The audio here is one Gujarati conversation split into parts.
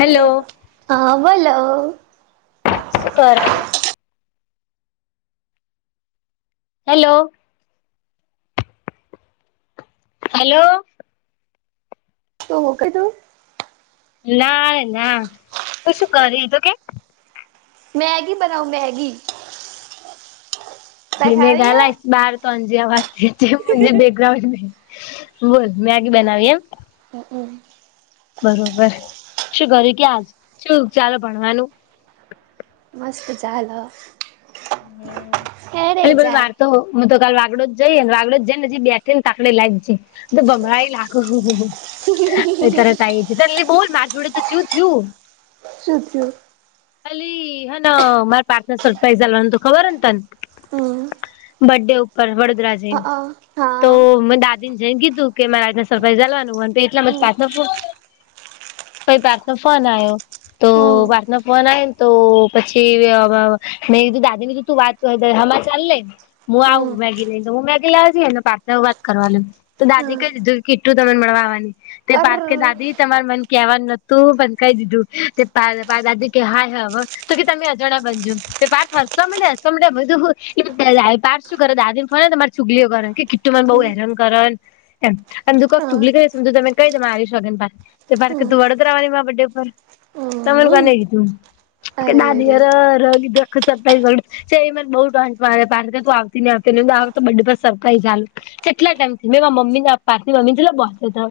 હલો હા બોલો કર હેલો હેલો તોું કધું ના ના તું શું કરી તો કેમ? મેગ બનાઓ મ મેગ. જે મે ખાવી ગશ બાર ત વા બેકગ્રાઉન્ડ બોલ મેગી બનાવી એમ. હમ હમ બરોબર શું ઘર ક્યાજ શું ચાલો ભણવાનું. મસ્ત જદ હ અને બોલ વારતો હોવ. હું તો કાાલ વાગડો જ જઈ ને વાગડો જઈને હજી બેઠી ને તાકડે લાવ જઈ તો ભમળ લાગો. એ ત્યારે ત છે ત એ બોલ મારા જોડે તો શયું થયું. શું થયું અલી હ ના મારા પાર્ટનર સરપ્રાઈઝાલ ખબર તને હમ બડે ઉપર વડ અ અ, તો હા દાદા. જેમ કીધું કે મારે આને સરપ્રાઈઝ ચાલવાનુંય એટલા મ જ હમ પાથ નફ. પી પાર્સ નનો ફોન આવ્યો. તો હમ વાતમાં ફોન આવે ને તો પછી મેં કીધું [unintelligible] બીધું તું વાત ક હમાં ચાલલેને. હું હમ આવું મેગી લઈને તો હું મેગી લાવ છ ને પાસે વાત કરવાની તો દાદી હમ કહી દીધું કે કેીટલું તમને મળવાની. તે અર પાર્થ કે દાદી તમારે મન કેહેવાનું નતું પણ કહી દીધું દાદી કે હાય હવે તો કે તમે અજાણા બનજો તે પાર ફરશે. સમ્યા્યા તું પારસું કરે દા દન ફોને તમારે છુગલીઓ કરે કે [inaudible] તે મને બઉુ હા હેરામ કર એમ દુખક હમ ચૂગલી કરી તમે કઈ આવી શકો ને પ તે ફ કે તું વડ કરાવવા ની મે વડે ઉપર તમેરું હમ કોને ગ તું કે અરે રે દાદીર રી દખ [inaudible] એને બુ ટાં પ તું આવતી ને આવતી આ વ બ સરપ્રાઈઝુ કેટલા ટાઈમથી મેં મમ્મી ના પારથી મમ્મી છેટ બો હતા.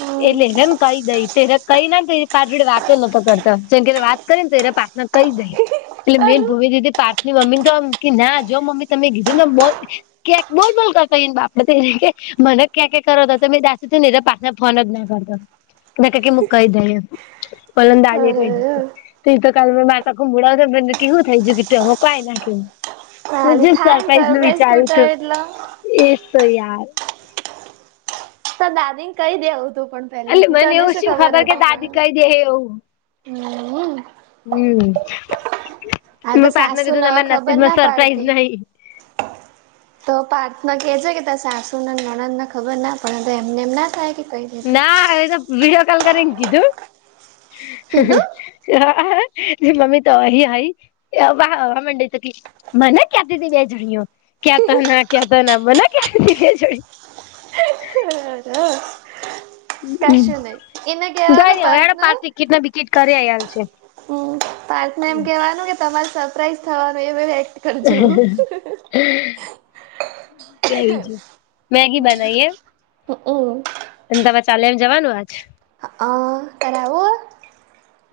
હમ એટલેેને કહી દઈ કઈ નાને પાછ જોડે વાતો નતો કરતો જેમ કે વાત કરી ને તો એરા પ્રાર્થના કરી ગઈ એટલે મેન ભૂમ દીધી પાારથની મમ્મીને તોમ ના જો મમ્મી તમે કીધું ને બોત ક્યાંક બોલ બોલ કરતા હોય ને બાપડે થને મને ક્યાં ક કરોતો હતો મેં દ ને પાછને ફોન જ ના કરતો. ના ક કેમુક કહી દઈ પલંદાડી કહી દ તો તો કાલે મે મારતા ઘૂમડાવ મને કેવું થઈ ગું કે ત કઈ ના કેું હુંજ હાલી થાય ને સરપ્રાઈઝ નું વિચાર્યું તૂટે હત એટલે એજ તો યાર દાદી ને કઈ દેવું હતું પણ પેલા એટલે થી મને તને એવું શું ખબર કે હતી? દાદી કહી પણ હમ હમ આ તો હું પાર્થના સાસુ કીધું ન તમાર ખબર નસીબમાં ના સરપ્રાઈઝ પાડતી નહી. તો પાર્થના કેહે છે કે ત સાસુ ના વણને ખબર ના પણ એમને એમ ના થાય કે કઈ દીધું ના એ તો વિડીયો કોલ કરીને કીધું. કીધું હા મમ્મી તો હ હ વા મમાંડ છે કે મને ક્યાંથીથીી બે જોડ્યું ક્યા ત ના ક્યા ત ના મને ક્યા બે જોડી તો હમ્મ કશું ન એના કઈ કેવાનું નઈ હવે પાારત હેડો પાંચ ટિકિટ ના બિકિટ કરી આલ છે. હમ પાર્થને એમ કેવાનું કે તમારે સરપ્રાઈઝ થવાનું એ કરજો કેવીજું મેગી બનાવીએ? હમ હમ અને તવા ચાલે એમ જવાનું આજ હ કરવું?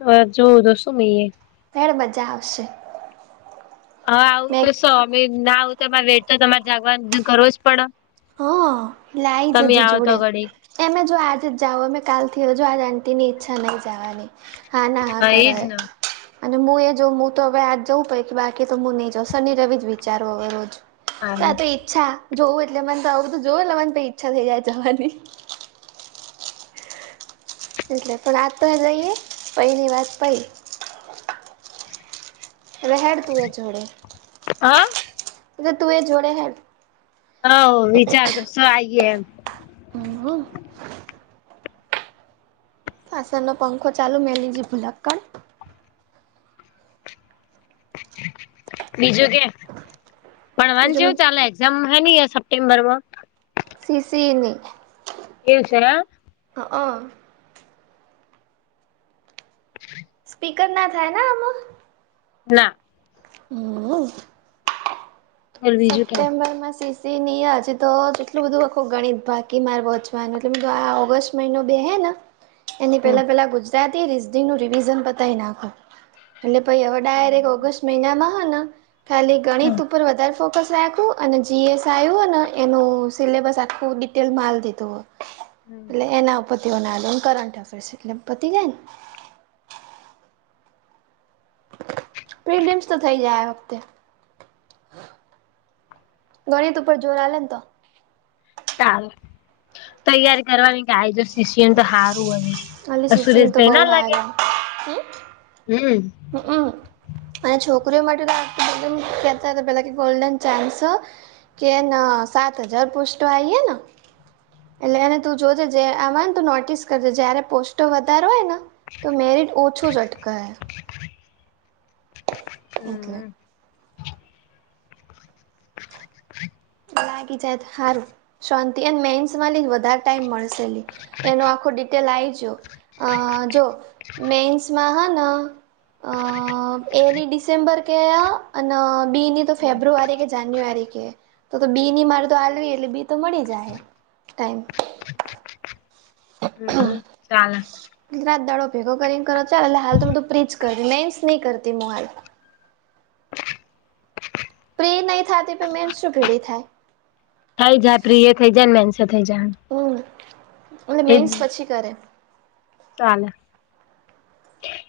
હ જોવું તો શું નિએ? મેડ મજા આવશે. હ આવું મેં તો સમમી ના આવ તમારે વેટ તો તમારે જાગવા કરવો જ પડે, હા લાઈ [unintelligible] તમે જજે આવ તો જોડે ઘડી એમે જો આજ જ જાવઓ અમે કાલથી હજ આજ આટીની ઈચ્છા નહીં જવાની હા ના હા કર એજ ને અને હું એ જોું તો હવે આજ જવું પડે કે, બાકી તો હું નહી જઉં શનિ રવિ જ વિચારવો હવે રોજ હારું તો ઈચ્છા જોવું એટલે મને તો આવું તો જોવ એ મને ઈચ્છા થઈ જાય જવાની. એટલે પણ આ તો લઈએ પઈ ની વાત થઈ. હેડ તું એ જોડે હા [unintelligible] તું એ જોડે હેડ હ વિચારતોસો આઈએ એમ હમવ અસનો પંખો ચાલુ મે લજી ભૂલક્કન બીજું કે [unintelligible] ભવાન બીજું જેવું ચાલે છે? જમ હની સપ્ટે્બરમાં? સીસીની એલ્શે [inaudible] હ હ [unintelligible] સ્પીકર ના થાય ને આમ ના હમ બોલ બીજું કેમ સેપ્ટેમ્બરમાંસી તે આજે તો એટલું બધું આખું ગણિત બાકી માર વોંચવાનું એટલે જો આ ઓગસ્ટ મહિનો બે હૈ ને. [unintelligible] એની પેલા પેલા ગુજરાતી રિઝી નું રિવિઝન પતાવી નાખુ. એટલે પાઈ હવે ડાયરેક્ટર ઓગસ્ટ મહિનામાં હોને ખાલી ગણિત ઉપર વધારે. ફોકસ રાખ અને જીએસ આવ્યું અને એનું સિલેબસ આખું ડિટેલ માલ દીધું હોય. હમ એટલે એના પતિઓને કરંટ અફેર્સ એટલે પતિ જાયને. પ્રિલીયમ્સ તો થઈ જાય આ વખતે. ગણિત ઉપર જોર આલે તો. ટાલ તૈયારી કરવાની કેઈ જો સીષ્યને તો સારું હોય. અલી શિસ તો બઉુ હે હમ હમ હમ અને છોકરીઓ માટેતી કહેતા પેલા કે ગોલ્ડન ચાન્સ અ. કે ના સાત હજાર પ પોસ્ટ્ટો આઈએ ન. એટલે એને તું જોજે જે આ ને તું નોટિસ કરજે જય્યારે. પોસ્ટો વધાર હોય ને તો મેરિટ ઓછું જ અટકાય. એટલે હમ [unintelligible] લાગી જાય તો હારું. શાંતિ એન મેન્સ માં લ વધારે ટાઈમ મળશે અલી એનો આખો ડિટેલ આઇજો. અ જો મેન્સમાં હ ના. અ એની ડિસેમ્બર કહે અને બીની તો ફેબ્રુઆરી કે જાન્યુઆરી કહે. તો તો બી ની મારે તો હળવી એટલે બી તો મળી જાય ટાઈમ. હમ [inaudible] ચાલ રાત દાડો ભેગો કરીને કરો છે એટલે હાલ તો બધું ફિજ કરી લેન્સ નહી કરતી મુ હાલ. પ્રી નહી થાતી મેન શું ભીડી થાય. થઈ જાય પ્રિય થઈ જાય ને મેનસે થઈ જાય. હમ એટલે એજ મેન્સ પછી કરે. ચાલે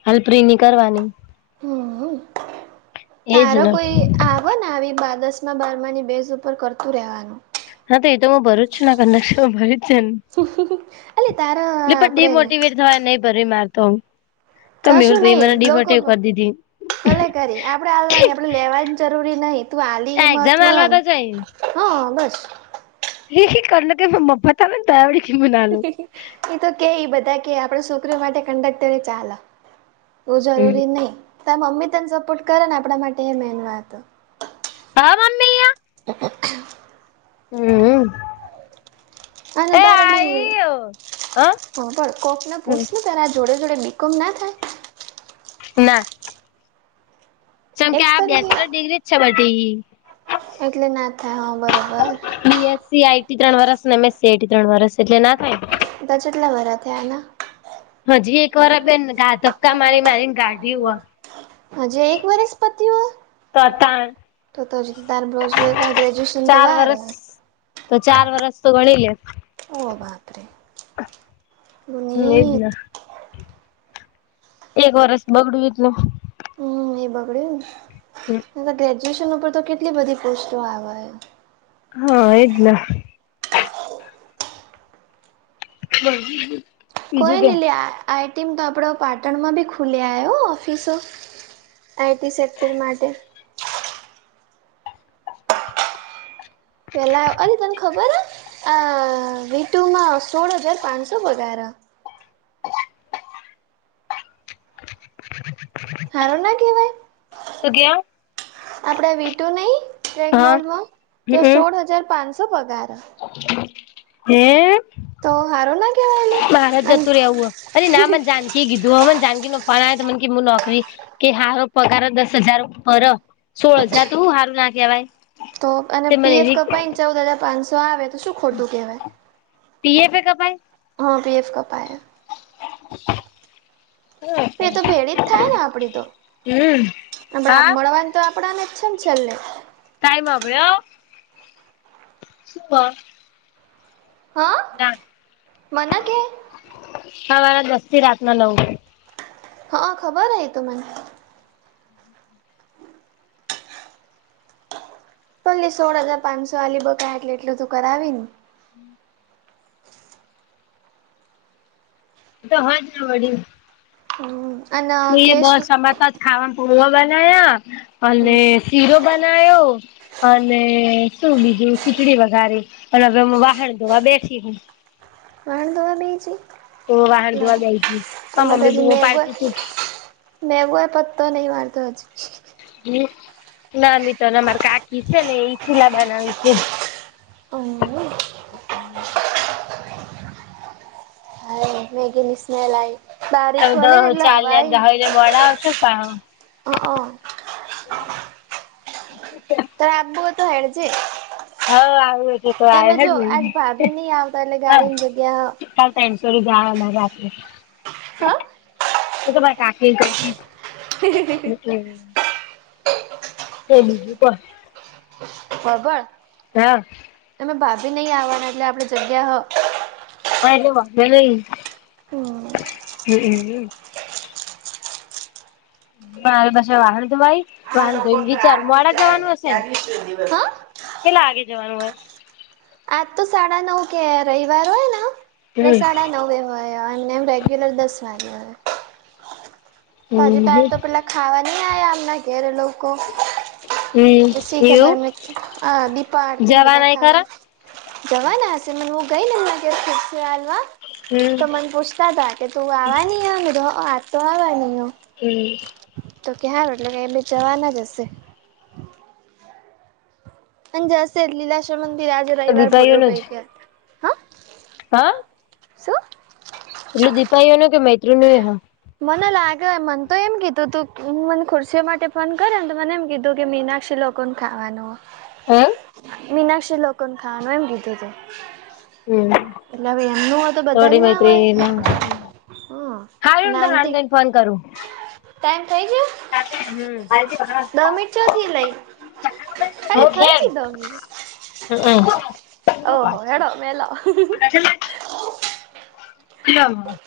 હાલ પ્રિ ની કરવાની. હમ એજ તારો ને કોઈ. આવો ને આવી બા દસ બારમાની બેઝ ઉપર કરતું રહેવાનું હા તો એ તો હું ભરું છું કક ભર છે એટલે તારા ને એટલે ડી આપડે મોટીવેટ. ય નહી ભરી માર તોમ. તમે મેહુલ કશું ભાઈ નહી મારા લોકો ડીમાટેવ કરી દીધી. આપ હાલવાની આપડે લેવાની જરૂરી નહી તું આલી આ એ એક્ઝામ મહત્વ આલવા નું તો હ બસ. હ [unintelligible] હ કલ કે મ્પત ને તયા વી કીમનાલ એ તો કે ઈ બધા કે આપડ શુક્ર માટે કંડકટર ચાલ. એવું જરૂરી નહી તમે મમ્મી તને સપોર્ટ કરે ને આપણા માટે એ મેન વાત હ. પાાવ મામી્યા [unintelligible] ઓ [inaudible] હું હું. અને તારેલી હ પણ કોકને પૂછું તના જોડે‌. એટલે બી કોમ ન થાય. ના. જેમ કે એક્સ આ તરીકે બેચલર ડિગ્રી જ છે બધી એટલે ના થાવ બીએસસી આઈટી ત્રણ વરસ ને એમએસસી આઈટી ત્રણ વરસ એટલે ના થાય ને તા ચેટલા વરહ થયાના હજી એક વાર આ બેન ધાધક્કા મારી મારી કાઢિ વા. હજી એક વરસ પતિઓ તો એ. તાણ તો જદાર બ્લાઉજ ગ્રેજ્યુએશન તો ચાર વાર. વરસ તો ચાર વરસ તો ગણી લે. ઓ બાપ રે. હમ એ જ ના. એક વરસ [unintelligible] હમ એ બગડ્યુંને અને ગ્રેજ્યુએશન ઉપર તો કેટલી બધી પોસ્ટો આવે હા એજ ન [inaudible] કોઈ કે ને લે આઈટીની તો આપણો પાટણમાં બી ખુલી આયો ઓફિસો આઈટી સેક્ટર માટે પેલા અરે તને ખબર હ અ વીટુમાં સોળ હજાર પાંચસો પગાર હારું ના કેવાય શું કેવ આપડે વિટું નઈ ટેગ હા મોલમાં તે હમ સોળ હજાર પાંચસો પગાર હે તો હારું ના કેવાય લી માારા અને જતું રેવું હો અને નામ જ જાન કી એ કીધું હ મને જાનકી નો ફૉન આયો તો મન કે નોકરી કે હારો પગાર દસ હજાર પર સોળ હજાર તો હું હારું ના કેવાય તો અને પીએફ કપાઈને ચૌદ હજાર પાંચસો આવે તો શું ખોટું કેવાય પીએફ એ કપાઈ હા પીએફ કપાઈ [inaudible] [inaudible] એ તો ભેડી જ થાય ને આપડી તો હમ્મ આપડા હા મળવાનું તો આપડાને અચ્છા છે જ છેલ્લે ટાઈમ [unintelligible] હા ના મન કે હવારે દસ થી રાત ના નવ હા ખબર એતો મને હમ ભલે સોળ હજાર પાંચસો વાાલી બકા એટલે એટલું તું કરાવી ને હમ તો હજ ને વડી હમ્મ અન મે બસ અમરતા જ ખાવા પૌવા બનાયા અને હમ શીરો બનાયો અને શું બીજું ખીચડી વઘારી અને હવે વાહણ ધોવા બેસી વાહણ ધોવા બેહી જે તો વાહણ ધોવા બેહી ગેય મા મમ્મી બુમો પાડતી મેંવું એ પત્તો ની વાંધો છે. નામ તોને માર કાકી છે ને એ ચીલા બનાવે છે. હમ્મ. હમ્મ. હા મેગીની સ્મેલ આઈ તમે તો ચાલ્યા [unintelligible] મોડા આવશે પણ હ હ [unintelligible] તો હેડજે એમે જો આજ ભાભી નહી આવતા એટલે ગાડીની જગ્યા [unintelligible] ્રેન્સો ર જમારે આપે. હા. એ તો [unintelligible] એટલે તે બીજું પણ [unintelligible] હા. અમે ભાભી નહી આવવાના એટલે આપણેે જગ્યા હ. હા એટ વા ન. હમ. હ. પણરે પાછ વાહન ધવાય આ વાહન લોકો ધોઈ. ચાર આરતી મોડા જાય જવાનું હશે ને? ચાલીસ દિવસ પેલા આગે જવાનું હ? આજ તો સાડા નવ કે રવિવાર હોય ને પ હમ સાડા નવ એ. હ હ રેગ્યુલર દસનારી હ. પછી તાર તો હમ પેલા ખાવા નહી આ આમના ઘેરે લોકો? હમ બછી ખબર એવું એમને હ દીપા આરતી ને બધા જવાના એ ખરા ખાવા. જવા ના હ મ હું ગઈ ને માગ ફરસે આલવા. હમ તો મને પૂછતા હતા કે તું આવા ન આ તો આવા ન હો. હમ. તો ખલ એટલે કે બે જવા ના જ હશે. અજશે લીલાશ મંદિ આે રવિવાર બોલો દીપાઈઓનું જ પૈકી. હા? શું એટલું દીપાાઈઓ નું કે મૈત્રી નુંઈ એ હા. મને લાગે હે મન તો એમ કીધું તું મને ખુરશીઓ માટે ફોન કયરો ને તો મને એમ કીધું કે મીનાક્ષી લો કોન ખાવાનો. એમ? મીનાક્ષી લોકન ખાવાનું, એમ કીધું તે. હમ્મ. એટલે હવે એમનું હોય તો બધાન ના હોય? હા. હારું હું તને વાંધો નઈ ફોન કરું. [unintelligible] ટાઈમ થઈ ગયો? હમ. દહ મિનિટ [unintelligible] લેઈ. ખાલી થઈ જ [unintelligible] ઓહો હેડો મેલો અમ્મ-અમ્મ. [inaudible]